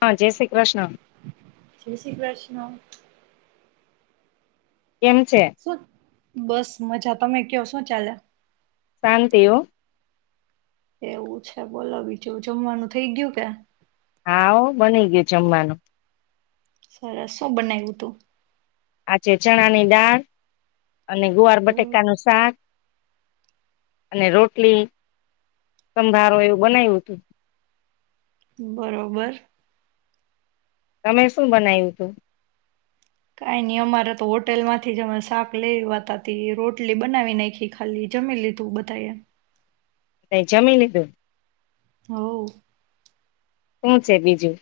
હા, જય શ્રી ક્રષ્ણ. જય શ્રી કૃષ્ણ. કેમ છે? શું બસ મજા, તમે કયો શું ચાલે? શાંતિ હો. એવું છે બોલો, બીજું જમવાનું થઇ ગયું કે? હા ઓ, બની ગયું જમવાનું. સરસ, શું બનાય્વુ તુ? આજે ચણાની દાળ અને ગુવાર બટેકા નું શાક અને રોટલી, સંભારો એવું બનાય્વુ તુ. બરોબર. તમે શું બનાય્વુ તુ? કાંઈ ની અમારે તો હોટેલમાંથી જ અમે શાક લઈે આય્વાતા તે રોટલી બનાવી નાંય્ખી ખાલી, જમી લીધું બધાએ. તેં જમી લીધુ? હઓ. હું છે બીજું?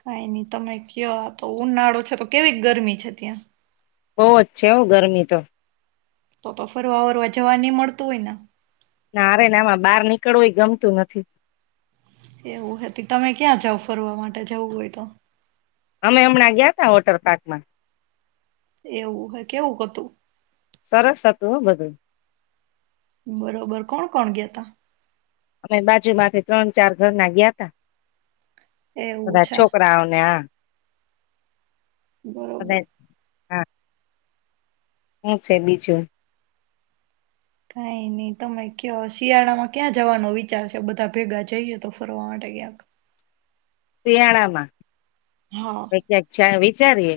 કાઈ નઈ તમે ક્યો આ તો ઉનાળો છે તો કેવી ગરમી છે ત્યાં? બહુઅજ છે હઉ ગરમી તો. તો તો ફરવા વરવા જવા નહીં મળતું હોય ના? ના રે ના આમાં બહાર નીકળવું એ ગમતું નથી. એવું હતી. તમે ક્યાં જાવ ફરવા માટે જવું હોય તો? અમે હમણાં ગયા તા વોટર પાર્કમાં. એવું હ કેવુંક હતું? સરસ હતું હ બધું. બરોબર કોણ કોણ ગયા તા? અમે બાજુમાંથી ત્રણ ચાર ઘર ના ગયા તા. એવું બધા છે છોકરાઓ ને આ બધા બરોબર. હા. હું છે બીજું? કઈ નઈ તમે ક્યો શિયાળામાં ક્યાં જવાનો વિચાર છે? બધા ભેગા જઈએ તો ફરવા માટે ક્યાંક. શિયાળા માં? હા [unintelligible] આવી. ચારીએ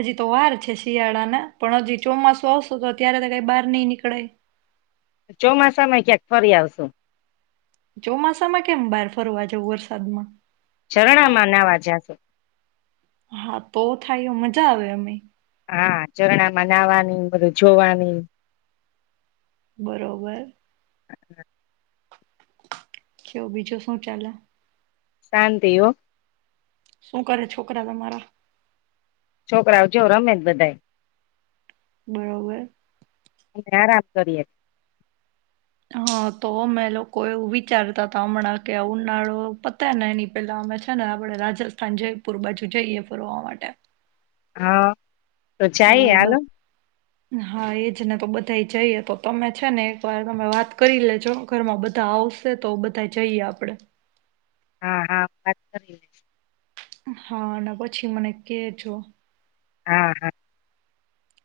હજી તો વાર છે શિયાળાના. પણ હજી ચોમાસું આવશે તો ત્યારે તો કઈ બહાર નઈ નીકળાય. ચોમાસામાં ક્યાંક ફરી આવશું. ચોમાસામાં કેમ બાર ફરવા જવું વરસાદમાં? ઝરણામાં નાવા જાશે. હા તો થાય એ મજા આવે, અમે હા, ઝરણામાં નાવાની, બધું જોવાની. બરોબર. કેવ બીજું શું ચાલે? શાંતિ હો. શું કરે છોકરા તમારા? છોકરાઓ જો રમે છ બધાય. બરોબર. આરામ કરીએ. હાં તો અમે લોકો એવું વિચારતા તા અમણાં કે ઉનાળો પતે ને એની પેલા અમે છે ને આપડે રાજસ્થાન જયપુર બાજુ જઈએ ફરવા માટે. હા. તો જાઈએ હાલોન. હા એજ ને તો બધાય જઈએ તો તમે છે ને એક વાર તમે વાત કરી લેજો ઘરમાં બધા આવશે તો બધા જઈએ આપડે. હા, હા, વાત કરી લઈશ. હા અને પછી મને કેજો. હા, હા.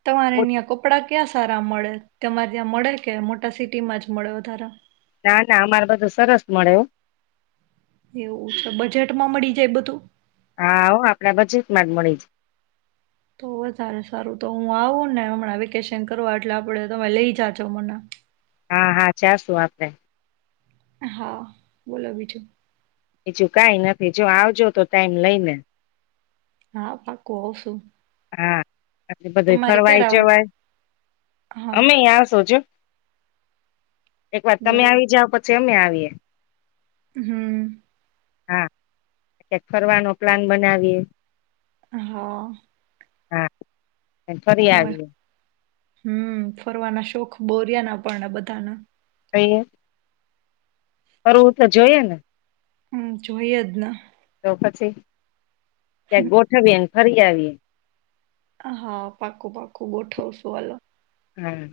તમારે ન્યાં કપડાં ક્યાં સારા મળે? તમારે ત્યાં મળે કે મોટા સિટીમાં જ મળે વધારે? ના, ના, અમાર બધું સરસ મળે હોં. એવું છે, તો બજેટ માં મળી જાય બધું? હા, ઓ આપણે બજેટમાં જ મળી જાય. તો વધારે સારું. તો હું આવું ને હમણાં વેકેશન કરવા એટલે આપડે તમે લઈ જાજો મને. હા, હા, જાશું આપડે. હા, બોલો બીજું? બીજું કઈ નથી, જો આવજો તો ટાઈમ લઈને. હા, પાકું આવશું. હા. આટલે બધાએ તમારે ક્યારે ફરવાએ આવું જવાય હા અમેય આવશું જો. એક વાર તમે બરોબર આવી જાઓ પછી કે અમે આવીએ? હમ્મ. હા, ક્યાંક ફરવાનો પ્લાન બનાવીએ. હા. હા. ને ફરી આવીએ. હમ્મ, ફરવાના શોખ બો રિયાના આપણના બધાના. [unintelligible] ફરવું તો જોઈએે ને! હા જોઈએ જ ને. તો પછી. ક્યાંક ગોઠવીએ. ફરી આવીએ. હા પાકું પાકું ગોઠવશું [unintelligible] હમ્મ.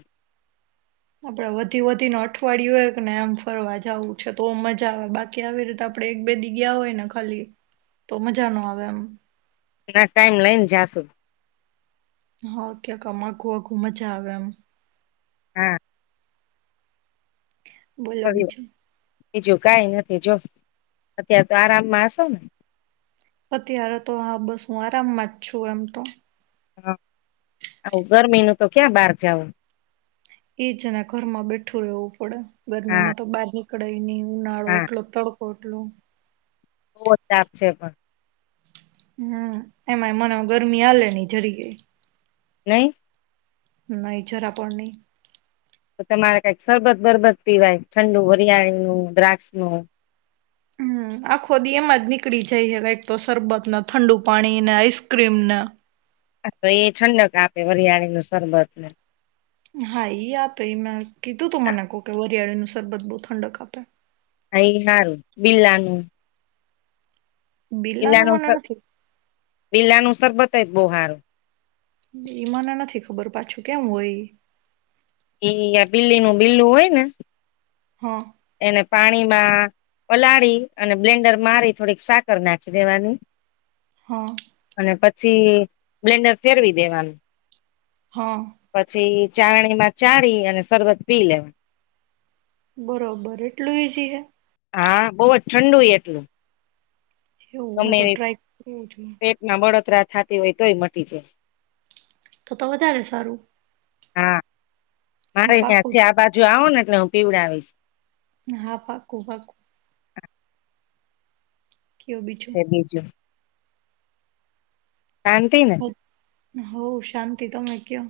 આપણે વધી વધીને અઠવાડિયું હોય કેને આમ ફરવા જવું છે, તો મજા આવે બાકી આવી રીતે આપણેે એક બે જીગયા હોય ને ખાલી તો મજા ન આવે એમ. એના ટાઈમ લઈને જાશું. હા ક્યાંક [unintelligible] મજા આવે એમ. હા. બોલો ફરી બીજું. બીજું કઈ નથી જો અત્યારે તો આરામમાં હશો, ને. અત્યારે તો હા બસ હું આરામમાં જ છું, એમ તો. હા આવું ગરમીનું તો ક્યાં બાર જવું. એજના ઘરમાં બેઠું રહેવું પડે. હા ગરમીમાં તો બારી નીકળાય નહીં. ઉનાળો એટલો તડ ઓટલો. બો તાપ છે, પણ. હમ એમાંય મને ગરમી આલે ની જરી ગઈ. નહી. નેચર આપણની. તો તમારે કંઈક શરબત બરબત પીવાય ઠંડુ હરિયાળીનું દ્રાક્ષ નું. હમ આખો [unintelligible] એમાં જ નીકળી જાય યે કંઈક તો સરરબત ઠંડુ પાણીને આઈસ્ક્રીમના. હા તો એ ઠંડક આપે [unintelligible] નું શરબત ને. હા ઈ આપે મેં કીધું તો મને કોહ કે વરિયાળી નું સરરબત બો ઠંડક આપે. હા એ હારુ [unintelligible] [unintelligible] બિલાનું મને બિલાનુંુસ નથી બિલાનુંુસર બ બુહાર [unintelligible] એઈ મને નથી ખબર પાછું કેમ હોય? એ બિલ્લીનું બિલ્લું હોય ને. હા. એને પાણીમાં પલાળી અને બ્લેન્ડર મારી થોડીક સાકર નાખી દેવાની. હા. અને પછી બ્લેન્ડર ફેરવી દેવાનું. હા. પછી ચારણીમાં ચારી અને શરબત પી લેવાનું. બરોબર એટલું ઈઝી હે. હા બહુ જ ઠંડુ એટલું. એવું હ તો ટ્રાય કરું છું. કતરા થતી હોય તોય મટી જાય. તો તો વધારે સારું. હા. મારે હું અહીંયા પાકું છે આ બાત. જો આવો ને એટલે હું પીવડાવીશ. હા પાાકું પાકું. બીજું. શાંતી ને? હ શાંતિ તમે કહો?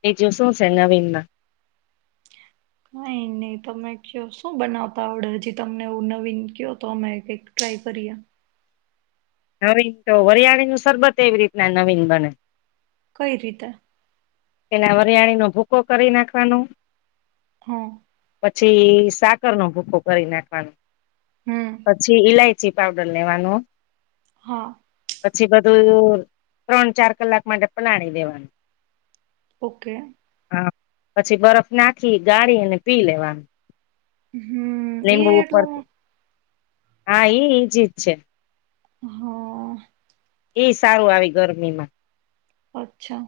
બીજું શું છે નવીનમાં? કઈ નહી તમે કહો શું બનાવતા ઓર્ડર હજી તમને? આવું નવીન કહો તો અમે કઇક ટ્રાય કરીએ. નવીન તો વરિયાળી નું શરબત એવી રીતના નવીન બને. કઈ રીતે? એના વરિયાણીનો ભૂકો કરી નાખવાનો. હા. પછી સાકરનો ભૂકો કરી નાખવાનો. હમ પછી ઈલાય. ચી પાવડર લેવાનું. હા. પછી બધું ત્રણ ચાર કલાક માટે પલાણી દેવાનું. ઓકે. પછી બરફ નાખી ગાળી અને પી લેવાનું. હમ એ લીંબુ ઉપર એટલું. હા એ ઈજી જ છે. હમ. એ સારું આવી ગરમીમાં. અચ્છા.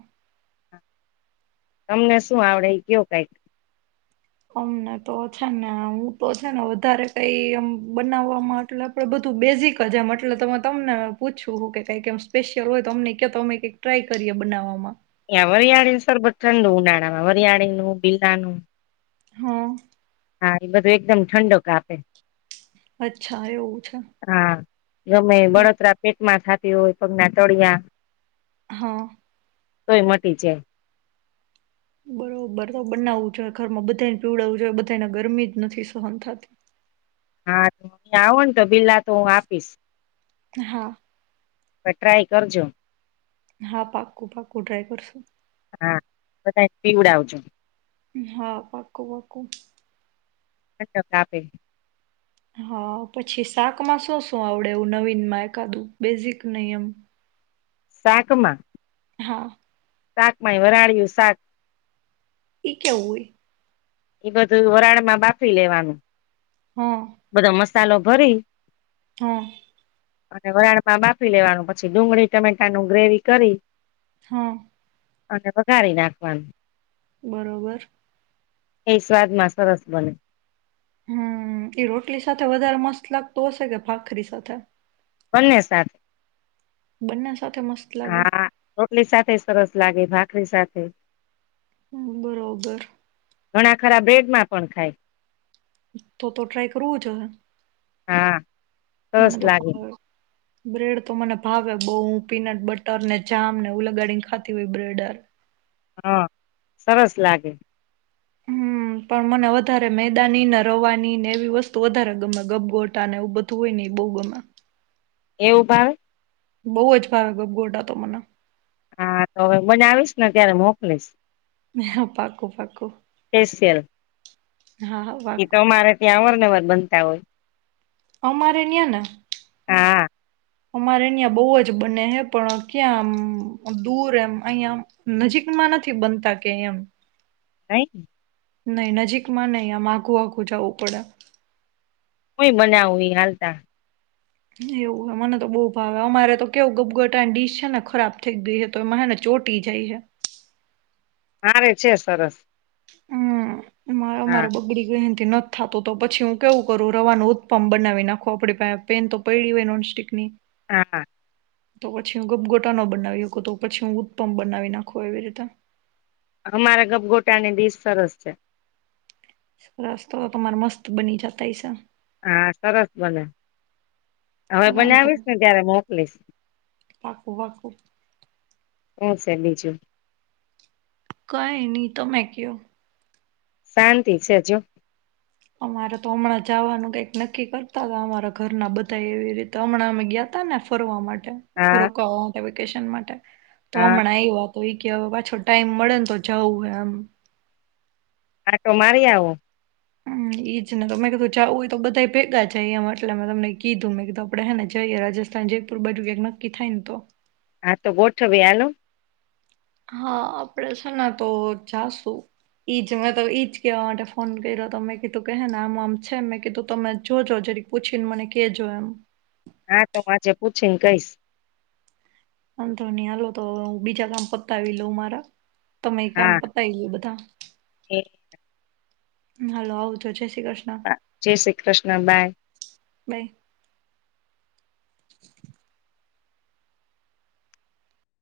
તમને શું આવડે કહો કઈક? અમને તો છે ને હું તો છે ને વધારે કઈ એમ બનાવવામાં એટલે આપડે બધું બેઝિક જ એમ એટલે તમને પૂછું કે કઈક એમ સ્પેશિયલ હોય તો અમને તો અમે કઈક ટ્રાય કરીએ બનાવવામાં. એ વરિયાળી સરબત ઠંડું ઉનાળા માં વરિયાળી નું [unintelligible] નું હા હા એ બધું એકદમ ઠંડો કાપે. અચ્છા એવું છે. હા ગમે એ બળતરા પેટમાં થા એ હોય પગના તળિયા હઅ તોય મટી જાય. બરોબર તો બનાવવું જોઈએ, ઘરમાં બધા પીવડાવું જોઈએ, બધાને ગરમી જ નથી સહન થાતી. હા ત્યાં આવો ને તો બિલા તો હું આપીશ. હા. પર ટ્રાય કરજો. હા પાક્કું પાક્કું ટ્રાય કરશું. હા બધાય ને પીવડાવજો. હા પાક્કું પાક્કું. [unintelligible] કાપે. હા પછી શાકમાં શું શું આવડે એવું નવીનમાં એકાદું બેઝિક નય એમ? શાકમાં હા અ. શાક માંય વરાળિયું શાક. એઈ કેવું હોય. એ બધું વરાળ માં બાફી લેવાનું. હમ્મ. બધો મસાલો ભરી હમ્મ. અને વરાળ માં બાફી લેવાનું પછી ડુંગળી ટમેટાનું ગ્રેવી કરી હા અને વઘારી નાખવાનું બરોબર. એ સ્વાદમાં સરસ બને. હમ્મ એ રોટલી સાથે વધારે મસ્ત લાગતું હશે કે ભાખરી સાથે. બંને સાથે. બના [inaudible] હા રોટલી સાથે સરસ લાગે ભાખરી સાથે. હમ્મ બરોબર. ઘણા ખરા બ્રેડમાં પણ ખાય. તો તો ટ્રાય કરવું હા [inaudible] સરસ મને તો લાગે ભાવે. બ્રેડ તો મને ભાવે બહુ પીનટ બટર ને જામ ને ઉ લગાડીને ખાતી હોય બ્રેડર હા સરસ લાગે. હમ્મ પણ મને વધારે મેદાની ને રવાની ને એવી વસ્તુ વધારે ગમે ગબગોટા ને એવું બધું હોય ને એ બહુ ગમે. એવું ભાવે. બઉ અ જ ભાવે ગબ ગોટ તો મને હા તો હવે બનાવીશ ને ત્યારે મોકલીશ. [unintelligible] હ પાકું પાકું [unintelligible] હા હા એ તો પાકું અમારે ત્યાં આવાનું [unintelligible] બનતા હોય અમારે ન્યાને હા અમારે અહીંયા બોવાજ બને હે પણ ક્યાંમ દૂર એમ અહીંયા નજીકમાં નથી બનતા કંઈ એમ [unintelligible] નહી નજીકમાં નહી આમ આઘું આઘું જવું પડે કોઈ બનાવવી હાલતા એવું હ મને તો બહુ ભાવે અમારે તો કેવું ગપગટાની ડીશ છે ને ખરાબ થઈ ગઈ છે તો એમાં છે ને ચોટી જાય છે અરે છે સરસ હમ મારો હા મારો બગડી ગયો નથી થતું તો પછી હું કેવું કરું રવાનું ઉત્પમ બનાવી નાખું આપણી પેન તો પયડી હોય નોનસ્ટિકની હા તો પછી હું ગપગોટા ન [unintelligible] તો પછી હું ઉત્પમપ બનાવી નાખું એવી રીતે અમારા ગભગોટાની ડિશ સરસ છે સરસ તો તમારે મસ્ત બની [unintelligible] છે હા સરસ ભલે હવે વાંધો નહીં. બનાવીશને ત્યારે મોકલીસ. પાકું પાકું હું છે બીજું કઈ ની તમે કયો શાંતિ છે જો. અમારે તો હમણાં જાવાનું કંઈક નક્કી કરતા હતા અમારા ઘરના બધા એવી રીતે હમણાં અમે ગીયા તાને ફરવા માટે. હા રોકાવા માટે, વેકેશન માટે. તો હા હમણાં આયવા. તો એ કે પાછો ટાઈમ મળે ને તો જાવું હે એમ. આંટો મારી આવો હમ ઈજ ને તો મે કીધું જવું હોય તો, બધા ભેગા જાય એમ એટલે મે તમને કીધું મેં કીધું આપડે હે ને જઈએ રાજસ્થાન, જયપુર બાજુ ક્યાંક નક્કી થાય ને તો. હાતો ગોઠવીએ હાલો. હા આપડે છે ને તો જાશુ ઈજ મેં તો ઈજ કવા માટે ફોન કર્યોમે કીધું કે હેને આમ આમ છે મેં કીધું તમે જોજો જરી પૂછીને મને કેજો એમ. હા તો હું આજે પૂછી ને કઈશ વાંધો ની હાલો તો હવે હું બીજા કામ પતાવી લઉં મારા. તમે કામ હા પતાય લો બધા [unintelligible] હાલો આવજો જય શ્રી કૃષ્ણ હા જય શ્રી કૃષ્ણ. બાય. બાઈ